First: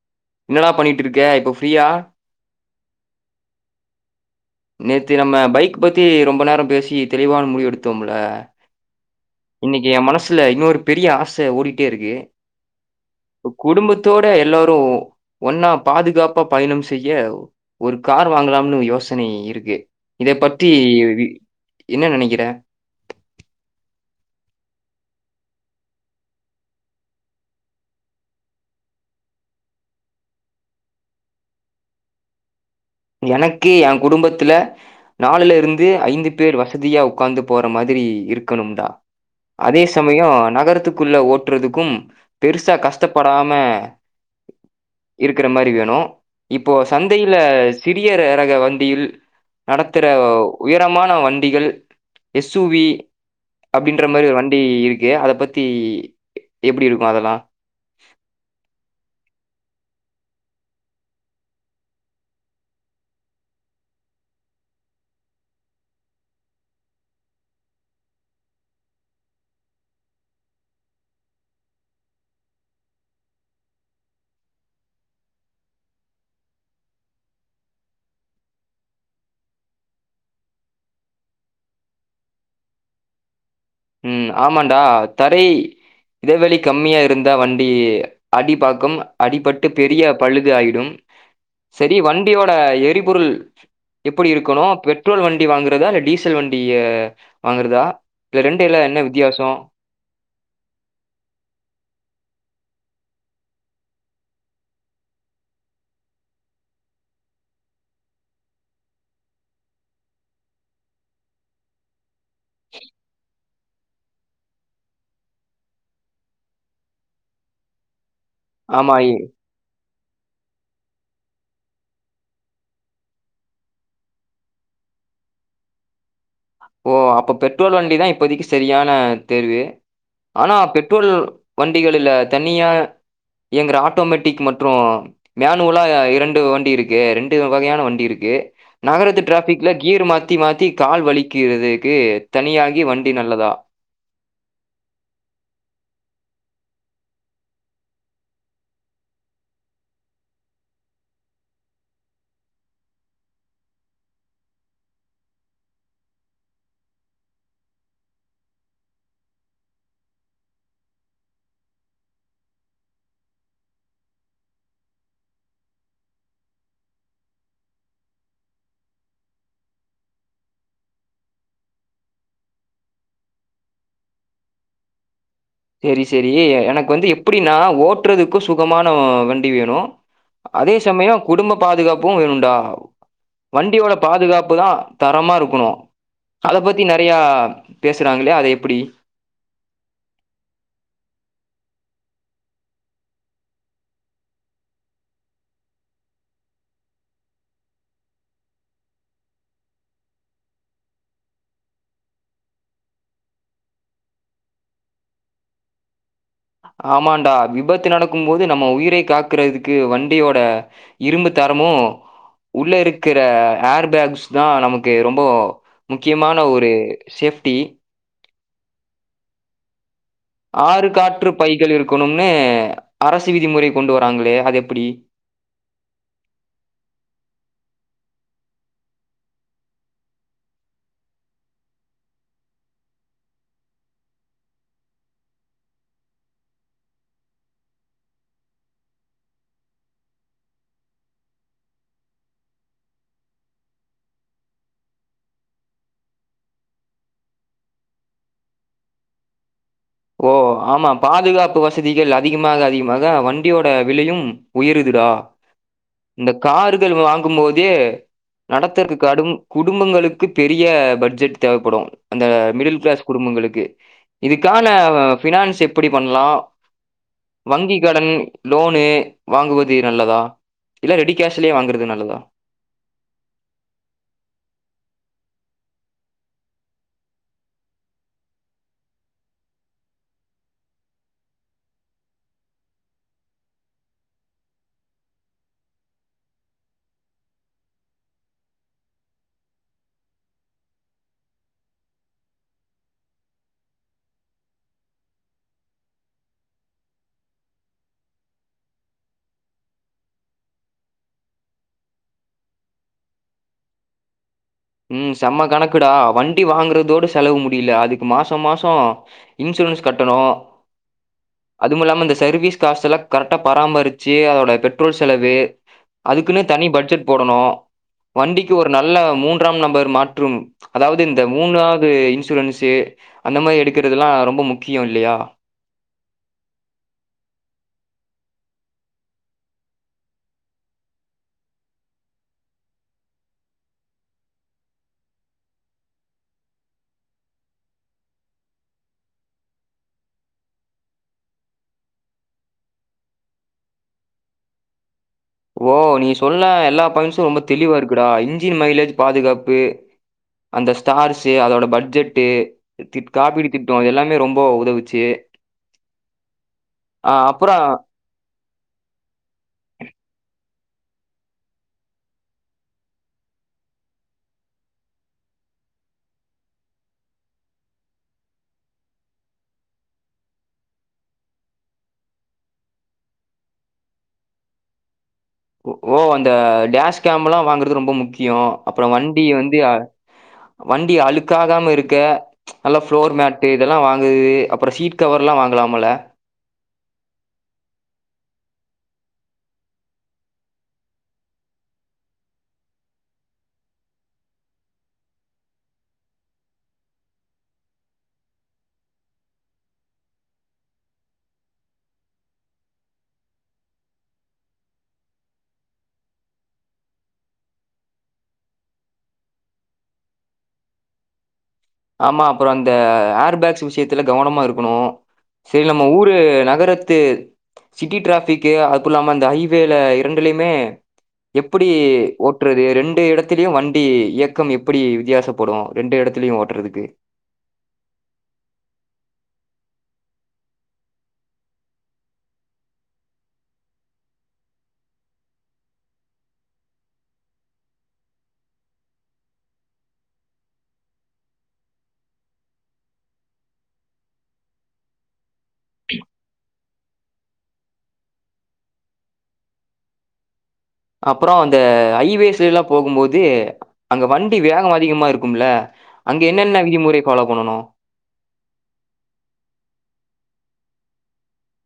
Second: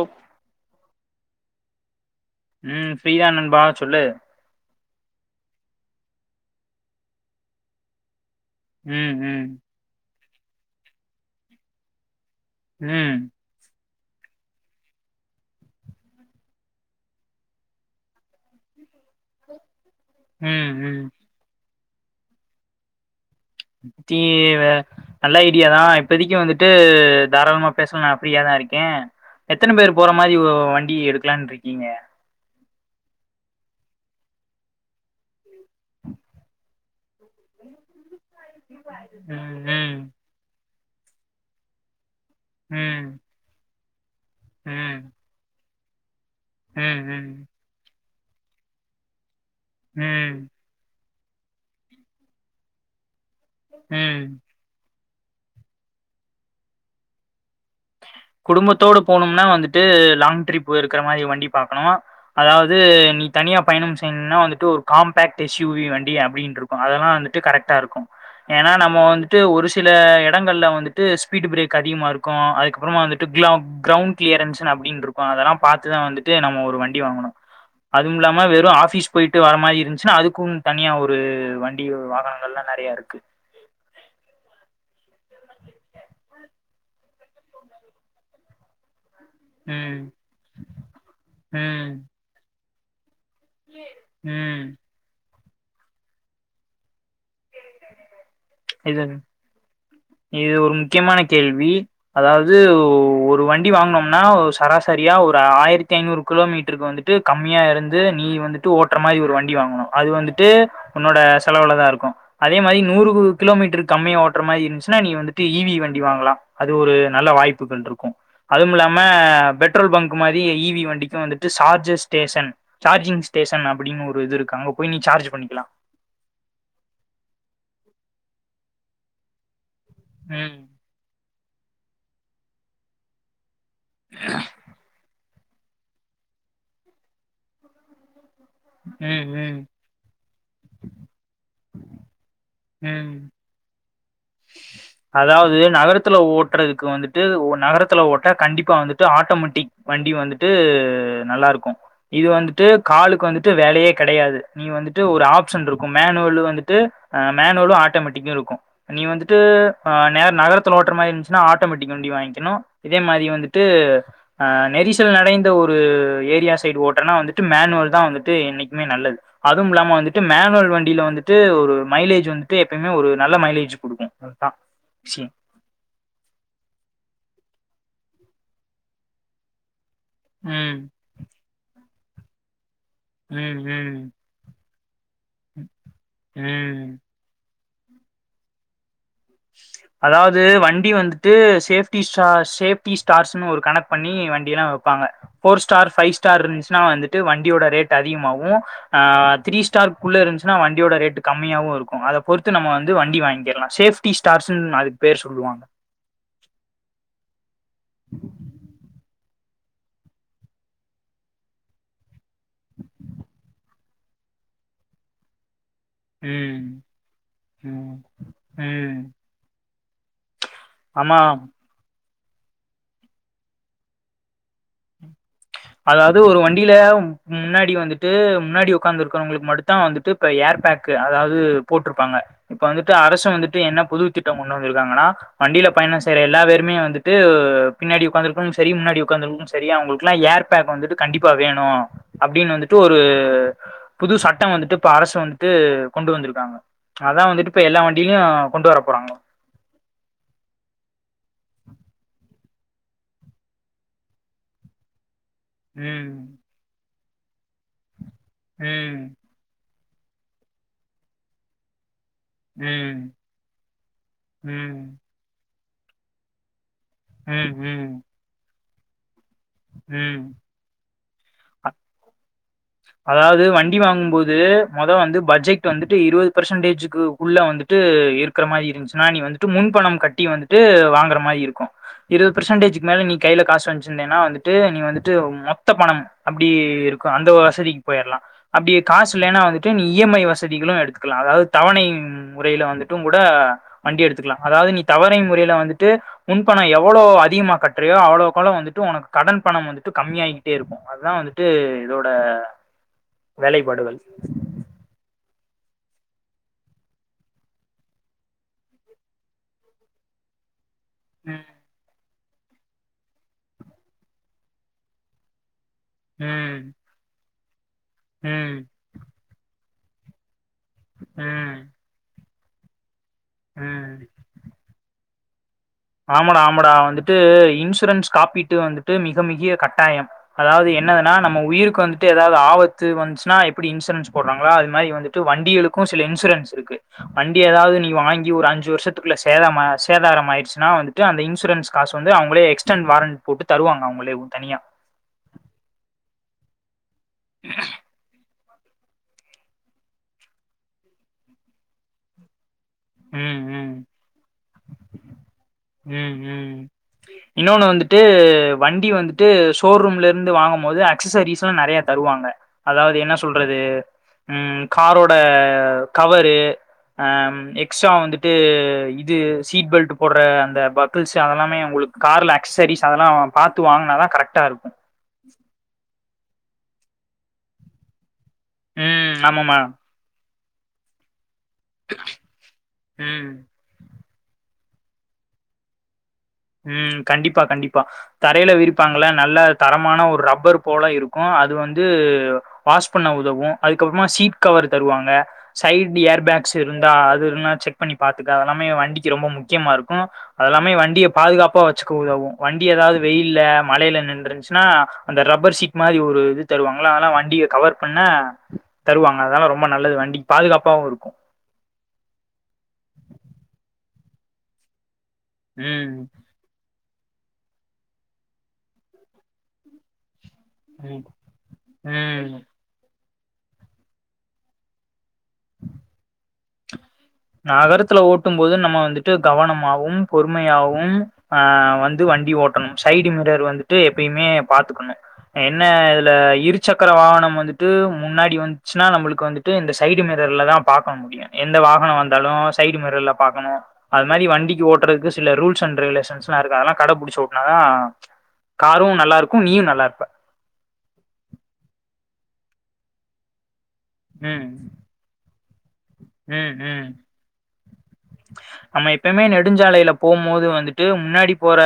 ஒ என்னடா பண்ணிட்ருக்க இப்போ ஃப்ரீயா? ம் ஃப்ரீதா நண்பா சொல்லு. நேத்து நம்ம பைக் பத்தி ரொம்ப நேரோ பேசி தெளிவான முடிவு எடுத்தோம்ல்ல ம் ம். இன்னிக்கி எ மனசுல இன்னொரு பெரிய ஆச ஓடிட்டே இருக்கு. ம். ப்ப குடும்பத்தோட எல்லாரு ஒன்னா பாதுகாப்பா பயணம் செய்ய ஒரு கார் வாங்கலாம்னு யோசனை இருக்கு. இதை பற்றி ம் ம் இவி என்ன நினைக்கிற? த்தி வே நல்ல ஐடியாதா இப்பதைக்கி வந்துட்டு தாராளமா பேசல நா ஃப்ரீயாதா இருக்கே. எத்தன பேர் போற மாரி ஒ வண்டி எடுக்கலான்ருக்கீங்க? எனக்கு எ குடும்பத்துல நாலுல இருந்து ஐந்து பேர் வசதியா உக்காந்து போற மாதிரி இருக்கணும்டா. ம் அதே ம் சமயோ நகரத்துக்குள்ள ஓட் றதுக்கும் பெருசா ம் கஷ்டப்படாம ம். இருக்கற மாரி வேணு இப்போ ம் சந்தையில ம் சிறிய ர ரக வண்டியில் ம் நடத்துற ம் உயரமான வண்டிகள் எஸ் சு வி அப்டின்ற ம் மாரி ஒரு வண்டி இருக்கு அத பத்தி எ எப்டி இருக்கு அதெல்லா? குடும்பத்தோட போணும்னா வந்துட்டு லாங் ட்ரிப்பு இருக்கற மாரி வண்டி பாக்கணு. அதாவது நீ தனியா பயணம் செய்யுன்னா வந்துட்டு ஒரு காம்பாக்ட் எஸ் யு வி வண்டி அப்டின்டுரு க்கு அதெல்லா வந்துட்டு கரெக்ட்டாருக்கு. ஏனா நம்மோ வந்துட்டு ஒரு சில எடங்கள்ல வந்துட்டு ஸ்பீடு பிரேக் அதிகமாருக்கு அதுக்க அப்புறமா வந்துட்டு க்ளௌ கிரௌண் கிளியரன்ஸுன் அப்டின்ருக்கு அதெல்லா பாத்துதா வந்துட்டு நம்ம ஒரு வண்டி வாங்குணு. அதுமில்லாம வெறு ஆஃபிஸ் போயிட்டு வர மாரி இருஞ்ச்சுனா அதுக்கும் தனியா ஒரு வண்டி வாகன ல்லா நெறைய இருக்கு ம் ஆமான்டா தரை இடைவழி கம்மியா இருந்தா வண்டி அடி பாக்கம் அடிபட்டு ம் பெரிய பழுது ஆயிடும் ம் சரி வண்டியோட எரிபொருள் எப்படி இருக்கணு ம் பெட்ரோல் வண்டி வாங்குறதா இல்ல டீசல் வண்டிய வாங்குறதா இது ரெண்டு எல்லா என்ன இது வித்தியாசோ இது ஒரு முக்கியமான கேள்வி அதாவது ஒரு வண்டி வாங்கனோம்னா சராசரியா ஒரு ஆயிரத்தி ஐநூறு கிலோமீட்டருக்கு வந்துட் ட்டு கம்மியா இருந்து நீ வந்துட்டு ஓட்டுற மாரி ஒரு வண்டி வாங்கணு அது வந்துட்டு உன்னோட செலவுலதா இருக்கு அதே மாரி நூறு கிலோமீட்டருக்கு கம்மிய ஓற மாரி இருன்சுனா நீ வந்துட்டு இவி வண்டி வாங்கலா அது ஒரு நல்ல வாய்ப்புகள் இருக்கும் அதுவு ஆமா. இல்லாம பெட் பெட்ரோல் பங்க் மாரி இவி வண்டிக்கு வந்துட்டு சார்ஜர் ஸ்டேஷன் சார்ஜிங் ஸ்டேஷன் அப்டின் ஒரு இது இருக்கு அங்க போய் நீ சார்ஜ் பண்ணிக்கலா ஓ அப்ப பெட்ரோல் வண்டி தா இப்போதைக்கு சரியான தேர்வு ஆனா ம் பெட் ட்ரோல் வண்டிகளில தனியா இயங்கிற ஆட்டோமேட்டிக் மற்று மேனுவலா இரண்டு வண்டி இருக்கு ரெண்டு வகையான வண்டி இருக்கு நகரத்து ம் ம் டிராஃபிக்ல கீர் மாத்தி மாத்தி கால் வலிக்கிறதுக்கு தனியாகி வண்டி ம் நல்லதா அதாவது நகரத்துல ஓட்றதுக்கு வந்துட்டு நகரத்துல ஓட்ட கண்டிப்பா வந்துட்டு ஆட்டோமேட்டிக் வண்டி வந்துட்டு நல்லா இருக்கு இது வந்துட்டு காலுக்கு வந்துட்டு வேலையே கெடையாது நீ வந்துட்டு ஒரு ஆப்ஷன் இருக்கு மேனுவலு வந்துட்டு மேனுவலு ஆட்டோமேட்டிக்கு இருக்கு நீ வந்துட்டு அ நகரத்து ஓட்டுற மாரி இருந்துச்சுன்னா ஆட்டோமேட்டிக் வண்டி வாங்கிகணு இதே மாரி வந்துட்டு ஆ நெரிசல் நெறைந்த ஒரு ஏரியா சைடு ஓட்றன்னா வந்துட்டு மேனுவல் தா வந்துட்டு என்னைக்குமே நல்லது அதுவும் இல்லாம வந்துட்டு மேனுவல் வண்டியில வந்துட்டு ஒரு மைலேஜ் வந்துட்டு எப்பயுமே ஒரு நல்ல மைலேஜ் கொடுக்கு அதுதா விஷய செரி செரி எனக்கு வந்து எப்டின்னா ஓட்றதுக்கு சுகமான வண்டி வேணு அதே ம். சமய குடும்ப பாதுகாப்பு வேணுண்டா ம். வண்டியோட ம். பாதுகாப்பு தா தரமாக இருக்கணு அத பத்தி ம். நெறையா பேசுகிறாங்களே அதை எப்படி [inaudible] அதாவது வண்டி வந்துட்டு சேஃப்டி ஸ சேஃப்டி ஸ்டார்ஸ்ன்னு ஒரு கனெக் பண்ணி வண்டியெல்லா வப்பாங்க ஃபோர் ஸ்டார் ஃபை ஸ்டார் இருன்ச்சின்னா வந்துட்டு வண்டியோட ரேட் அதிகமாவு ஆ த்ரீ ஸ்டார் குள்ள இருந்துச்சுன்னா வண்டியோட ரேட் கம்மியாவு இருக்கு அத பொறுத்து நம்ம வந்து வண்டி வாங்கிகலா சேஃப் டி ஸ்டார்ஸ்ன் அதுக்கு பேர் சொல்லுவாங்க ஆமாண்டா விபத்து நடக்கும் போது நம்ம உயிரை காக் க்றதுக்கு வண்டியோட இரும்பு தரமு உள்ள இருக்கிற ஏர் பேக்ஸ் தா நமக்கு ரொம்ப முக்கியமான ம். ஒரு சேஃப்டி ம். ம் ஆறு ஆமா. காற்று பைகள் இருக்கணும்னு அரசு விதிமுறை கொண்டு வராங்களே அது எப்படி அதாவது ஒரு வண்டில முன்னாடி வந்துட்டு முன்னாடி உக்கார்ந்துருக்கவங்களுக்கு மடு தா வந்துட்டு இப்ப ஏர் பேக் அதாவது போட்ருபாங்க இப்ப வந்துட்டு அரசு வந்துட்டு என்ன புது திட்டம் கொண்டு வந்துருக்காங்கனா வண்டியில பயணம் செய்யற எல்லா பேருமே வந்துட்டு பின்னாடி உட்காந்ருக்கு சரி முன்னாடி உட்கார்ந்ருக்கு சரி அவங்களுக்கு எல்லாம் ஏர் பேப் வந்துட்டு கண்டிப்பா வேணு அப்டின்னு வந்துட்டு ஒரு புது சட்டம் வந்துட்டு இப்ப அரசு வந்துட்டு கொண்டு வந்துருக்காங்க அதா வந்துட்டு இப்ப எல்லா வண்டியிலையு கொண்டு வர போறாங்கோ ப்போ ஆமா பாதுகாப்பு வசதிகள் அதிகமாக அதிகமாக வண்டியோட விலையும் உயருதுடா ம் இந்த கார்கள் வாங்கும் போதே நடத்தற்க்கு ம் கடும் குடும்பங்களுக்கு பெரிய பட்ஜெட் தேவப்படும் அந்த மிடில் கிளாஸ் ம் குடும்பங்களுக்கு இதுக்கான ம் ஃபினான்ஸ் எப்படி பண்ணலா ம் வங்கி ம் கடன் லோனு வாங்குவதே நல்லதா ம் இல்ல ரெடி கேஷ்லே வாங்குறது நல்லதா அதாவது வண்டி வாங்கும் போது மொத வந்து பட்ஜெட் வந்துட்டு இருபது பெர்சன்டேஜக்கு உள்ள வந்துட்டு இருக்குற மாரி இருந்துச்சுன்னா நீ வந்துட்டு முன்பணம் கட்டி வந்துட்டு வாங்குற மாரி இருக்கும் இருபது பெர்சன்டேஜ்கக்கு மேல நீ கையில காச வன்ச்சிருந்தேன்னா வந்து ட்டு நீ வந்துட்டு மொத்த பணம் அப்டி இருக்கு அந்த வசதிக்கு போயிரலா அப்படி காசு இல்லனா வந்துட்டு நீ இஎம்ஐ வசதிகளும் எடுத்துக்கலாம் அதாவது தவணை ம் முறையில வந்துட்டும் கூட வண்டி எடுத்துக்கலாம் அதாவது நீ தவணை முறையில வந்துட்டு முன்பணம் எவ்வளோ அதிகமா கட்டுறியோ அவ்ளோக்கவ்ளோ வந்துட்டு உனக்கு கடன் பணம் வந்துட்டு கம்மியாகிட்டே இருக்கும் அதா வந்துட்டு இதோட வேலைப்பாடுகள் உம் செம்ம கணக்குடா வண்டி வாங்குறதோடு செலவு முடியல அதுக்கு மாசம் மாசம் இன்சூரன்ஸ் கட்டணும் உம் அதுவும் இலாம இந்த சர்வீஸ் காசலா எல்லாம் கரெக்டா பராமரிச்சு அதோட பெட்ரோல் செலவு அதுக்குன்னு தனி ம் பட்ஜெட் போடணும் வண்டிக்கு ம் ஒரு நல்ல மூன்றாம் நம்பர் மாற்றும் அதாவது இந்த ம் மூணாவது இன்சூரன்ஸு அந்த மாதிரி ம். எடுக்கறதுல்லாம் ரொம்ப முக்கியம் இல்லையா ஆமாடா ஆமாடா வந்துட்டு இன்சூரன்ஸ் காப்பீட்டு வந்துட்டு மிக மிக கட்டாயம் அதாவது என்னதுன்னா நம்ம உயிருக்கு வந்துட்டு ஏதாவது ஆபத்து வந்துச்சுன்னா எப்படி இன்சூரன்ஸ் போடுறாங்களா அது மாதிரி வந்து வண்டிகளுக்கும் சில இன்சூரன்ஸ் இருக்கு வண்டி ஏதாவது நீ வாங்கி ஒரு அஞ்சு வருஷத்துக்குள்ள சேத சேதார ஆயிடுச்சு னா வந்துட்டு அந்த இன்சூரன்ஸ் காசு வந்து அவங்களே எக்ஸ்டன் வாரண்ட் போட்டு தருவாங்க அவங்கலேவும் தனியா ஓ நீ சொன்ன எல்லா பாயிண்ட்ஸும் ரொம்ப தெளிவா இருக்குடா இன்ஜின் மைலேஜ் பாதுகாப்பு அந்த ஸ்டார்ஸு அதோட பட்ஜெட்டு தி ம் காப்பீடு ம் திட்டம் எல்லாமே ரொம்ப உதவுச்சு உம் உம் அ அப்புறம் இன்னொன்னு வந்துட் ட்டு வண்டி வந்துட்டு ஷோரூம்ல இருந்து வாங்கும் போது அக்சசரிஸ்ல்லா நெறைய தருவாங்க அதாவது என்ன சொல்றது உம் காரோட கவரு ஆம் எக்ஸ்ட்டா வந்துட்டு இது சீட் பெல்டு போட்ற அந்த பக்கள்ஸு அதெல்லாமே உங்களுக்கு கார்ல அகஸஸரிஸ் அதெல்லாம் பார்த்து வாங்குனாலும் தா கரெக்டாக இருக்கு ஓ அந்த டேஷ் கேம்ல்லாம் வாங்குறது ரொம்ப முக்கியம் அப்புறம் ம் வண்டி வந்து ஆமாமா வண்டி அழுக்காகாம இருக்க நல்ல ப்ளோர் ம் மேட்டு இதெல்லாம் வாங்கு அப்புறம் சீட் கவர்ல்லாம் வாங்கலாம்ல உம் கண்டிப்பா கண்டிப்பா தரையில விரிப்பாங்கள நல்ல தரமான ஒரு ரப்பர் போல இருக்கும் அது வந்து வாஷ் பண்ண உதவும் அதுக்கப்புறமா சீட் கவர் தருவாங்க சைட் ஏர் பேக்ஸ் இருந்தா அதுல்லா செக் பண்ணி பாத்துக்க அதெல்லாமே வண்டிக்கு ரொம்ப முக்கியமா இருக்கும் அதெல்லாமே வண்டி பாதுகாப்பா வச்சுக்க உதவும் வண்டி ஏதாவது வெயில்ல மழையில நின்றுச்சுன்னா அந்த ரப்பர் சீட் அந்த மாதிரி ஒரு இது தருவாங்கள அதெல்லாம் வண்டிய கவர் பண்ண தருவாங்க அதெல்லா ரொம்ப நல்லது வண்டிக்கு பாதுகாப்பாகவு இருக்கு ஆமா அப்பறோ அந்த ஏர் பேக்ஸ் விஷயத்துல கவனமா இருக்கணு சரி நம்ம ம் ஊரு நகரத் து சிட்டி டிராபிக் அப்புல்லாம அந்த ஹைவேல இரண்டுலயுமே ம் எப்டி ம் ஓட்டுறது ரெண்டு இடத்திலயு வண்டி இயக்கம் எப்படி வித்தியாச ப்படு ரெண்டு இடத்துலயையும ஓட்றதுக்கு நகரத்துல ஓட்டும் போது நம்ம வந்துட்டு கவனமாவும் பொறுமையாவும் ஆஹ் வந்து வண்டி ஓட்டணும் சைடு மிரர் வந்துட்டு எப்பயுமே பாத்துக்கணு என்ன இதுல இருசக்கர வாகனம் வந்துட்டு முன்னாடி வந்துச்சுன்னா நம்மளுக்கு வந்து ட்டு இந்த சைடு மிரர்ல தான் பாக்க முடியு எந்த வாகனம் வந்தாலும் சைடு மிரர்ல பாக்கணு அது மாரி வண்டிக்கு ஓட்றதுக்கு சில ரூல்ஸ் அண்ட் ரெகுலேஷன்ஸ்ல்லா இருக்கு அதெல்லா கடை புடிச்ச ஒட்னாதா காரு நல்லா இருக்கு நீயும் நல்லா இருப்ப அப்றோ அந்த ஹைவேஸ்லெல்லா போகும்போது அங்க வண்டி ம் வேகம் அதிகமா இருக்கும்ல அங்க ம் என்னென்ன ம் விதிமுறை ஃபாலோ பண்ணனு நம்ம எப்பமே நெடுஞ்சாலையில போம் போது வந்துட்டு முன்னாடி போற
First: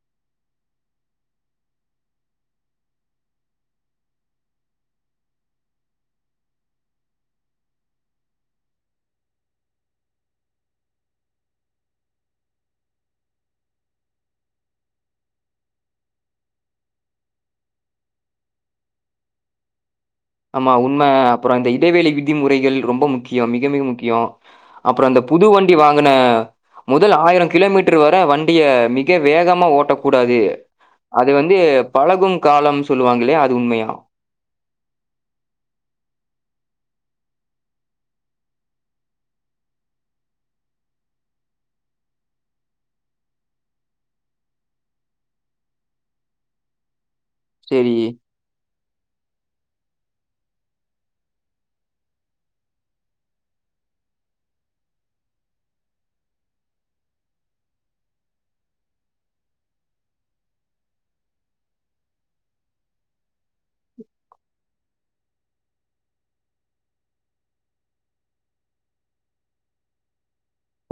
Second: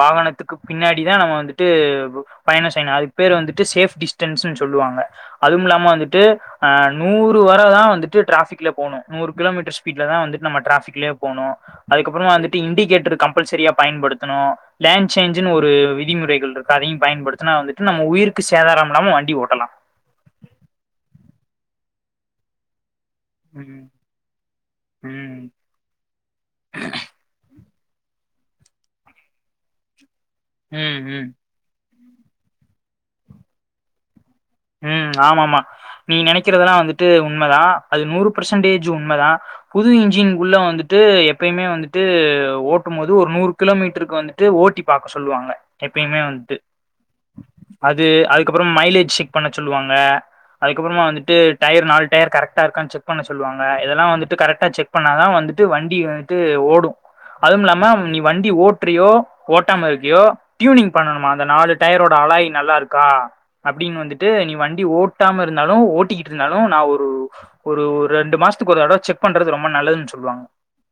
வாகனத்துக்கு பின்னாடிதா நம்ம வந்துட்டு பயணம் செய்யணு அதுக்கு பேர் வந்துட்டு சேஃப் டிஸ்டன்ஸ்ன்னு சொல்லுவாங்க அதும் இல்லாம வந்துட்டு ஆஹ் நூறு வர தா வந்துட்டு ட்ராபிக்ல போனு நூறு கிலோமீட்டர் ஸ்பீட்ல தா வந்துட்டு நம்ம டிராபிக்லே போணு அதுக்கப்புறமா வந்துட்டு இண்டிகேட்டரு கம்பல்சரியா பயன்படுத்தணு லேண்ட் சேஞ்சுன்னு ஒரு விதிமுறைகள் இருக்கு அதையும் பயன்படுத்துனா வந்துட்டு நம்ம உயிருக்கு சேதாரம் இல்லாம வண்டி ஓட்டலாம் ஆமா உண்மை அப்பறோந்த இடைவேளை விதிமுறைகள் ரொம்ப முக்கி யோ மிக மிக ம் முக்கியோ அப்றோ அந்த ம் புதுவண் டி வாங்கன முதல் ஆயிரம் கிலோமீட்டர் வர வண்டிய மிக வேகமா ஓட்டக் கூடாது ம் ம் அது வந்து பழகும் காலம் சொல்லுவாங் இல்லையா அது உண்மையா ம் ஆம ஆாமாமா நீ நெனைக்கறதெல்லா வந்துட்டு உண்மைதா அது நூறு பர்சன்டேஜ் உண்மதா புது இன்ஜின்குள்ள வந்துட்டு எப்பயுமே வந்துட்டு ஓட்டும் போது ஒரு நூறு கிலோமீட்டருக்கு வந்துட்டு ஓட்டி பாக்க சொல்லுவாங்க எப்பயுமே வந்துட்டு சரி. அது அதுக்கப்றோம் மைலேஜ் செக் பண்ண சொல்லுவாங்க அதுக்கப்புறமா வந்துட்டு டயரீ நால டயர் கரக்டா இருக்கான்னு செக் பண்ண சொல்லுவாங்க இதெல்லா வந்துட்டு கரெக்டாக செக் பண்ணாதா வந்துட்டு வண்டி வந்துட்டு ஓடு அதும் இல்லாம நீ வண்டி ஓட்டுறியோ ஓட்டாம இருக்கியோ டியூனிங் பண்ணனுமா அந்த நாலு டயரோட அலாய் நல்லா இருக்கா அப்டின் வந்துட் டு வண்டி ஓட்டாம இருந்தாலு ஓட்டிக்கிட்டு இருந்தாலு நா ஒரு ஒரு ரெண்டு மாசத்துக்கு ஒருதடவ செக் பண்றது ரொம்ப நல்லதுன் சொல்லுவாங்க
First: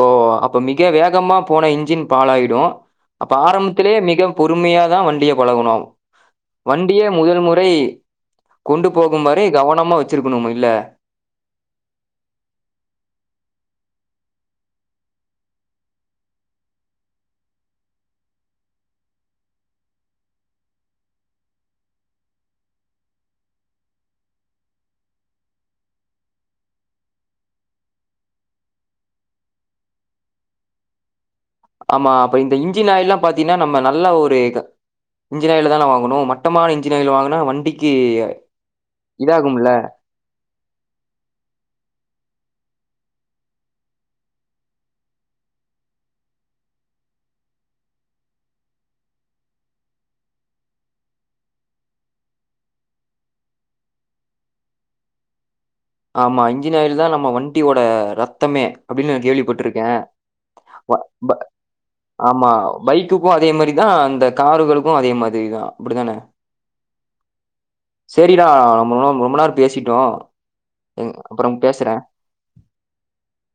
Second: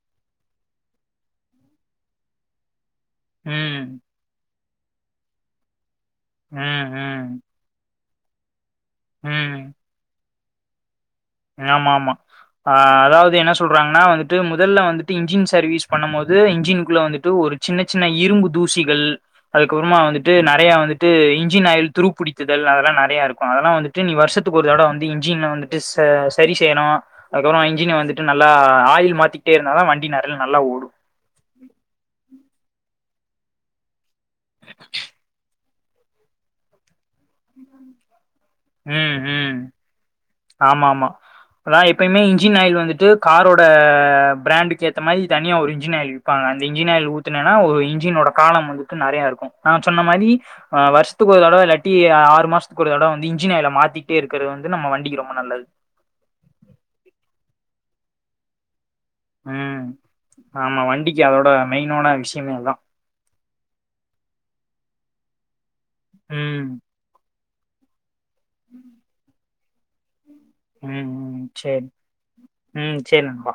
ஓ அப்ப மிக வேகமா போன இன்ஜின் பாலாயிடு அப்ப ம் ஆரம்பத்திலயே மிக பொறுமையா தா வண்டிய பழகணு ம் வண்டிய ம் முதல் முறை கொண்டு போகும் வரை ம் கவனமா வெச்சிருக்கணும் இல்ல ஆமா ஆமா ஆஹ் அதாவது என்ன சொல்றாங்கன்னா வந்துட்டு முதல்ல வந்துட்டு இன்ஜின் சர்வீஸ் பண்ணும் போது இன்ஜின்க்குள்ள வந்துட்டு ஒரு சின்ன சின்ன இரும்பு தூசிகள் அதுக்கப்புறமா வந்துட்டு நெறைய வந்துட்டு இன்ஜின் ஆயில் துரு பிடித்துதல் அதெல்லா நெறைய இருக்கு அதெல்லா வந்துட் டு நீ வருஷத்துக்கு ஒரு தடவ வந்து இன்ஜின்ன வந்துட்டு ச சரி செய்யனு அதுக்கப்புறமா இன்ஜின் வந்துட்டு நல்லா ஆயில் மாத்திட்டே இருந்தா தா வண்டி நரல் நல்லா ஓடும் ஆமா அப்ப இந்த இன்ஜின் ஆயில்ல்லா பாத்தீனா நம்ம நல்லா ஒரு இன்ஜின் ஆயில தா வாங்கணு மட் டமான இன்ஜினாயில் வாங்குனா வண்டிக்கு ம் ம் இதாகும்முல்ல ஆமா ஆமா நா எப்பய்மே இன்ஜின் ஆயில் வந்துட்டு காரோட பிராண்டுக்கு ஏத்த மாரி தனியா ஒரு இன்ஜின் ஆயில் விப்பாங்க அந்த இன்ஜின் ஆயல் ஊத்துனேன்னா ஒரு இன்ஜினோட காலம் வந்துட்டு நெறையா இருக்கு நா சொன்ன மாரி அ வருஷத்துக்கு ஒரு தடவ இல்லாட்டி ஆறு மாசத்துக்கு ஒரு தடவ வந்து இன்ஜின்ன் ஆயில மாத்திட்டே இருக்கிறது வந்து நம்ம வண்டிக்கு ரொ ம்ப நல்லது ஆமா இன்ஜின் ஆயில் தா நம்ம வண்டியோட ரத்தமே அப்டினு ம் கேள்விப்பட்ருக்கே ஆமா வ வண்டிக்கு ப அதோட மெயினான ஆமா விஷயமே அதா பைக் துக்கு அதே மாரிதா அந்த காருகளுக்கு அதே மாத்ரிதா ம் செரிடா நம்ம ர் ரொம்ப நேர பேசிட்டோ எ ம் ம் அப்பறம் சேரி பேசறே ம் சேரி நண்பா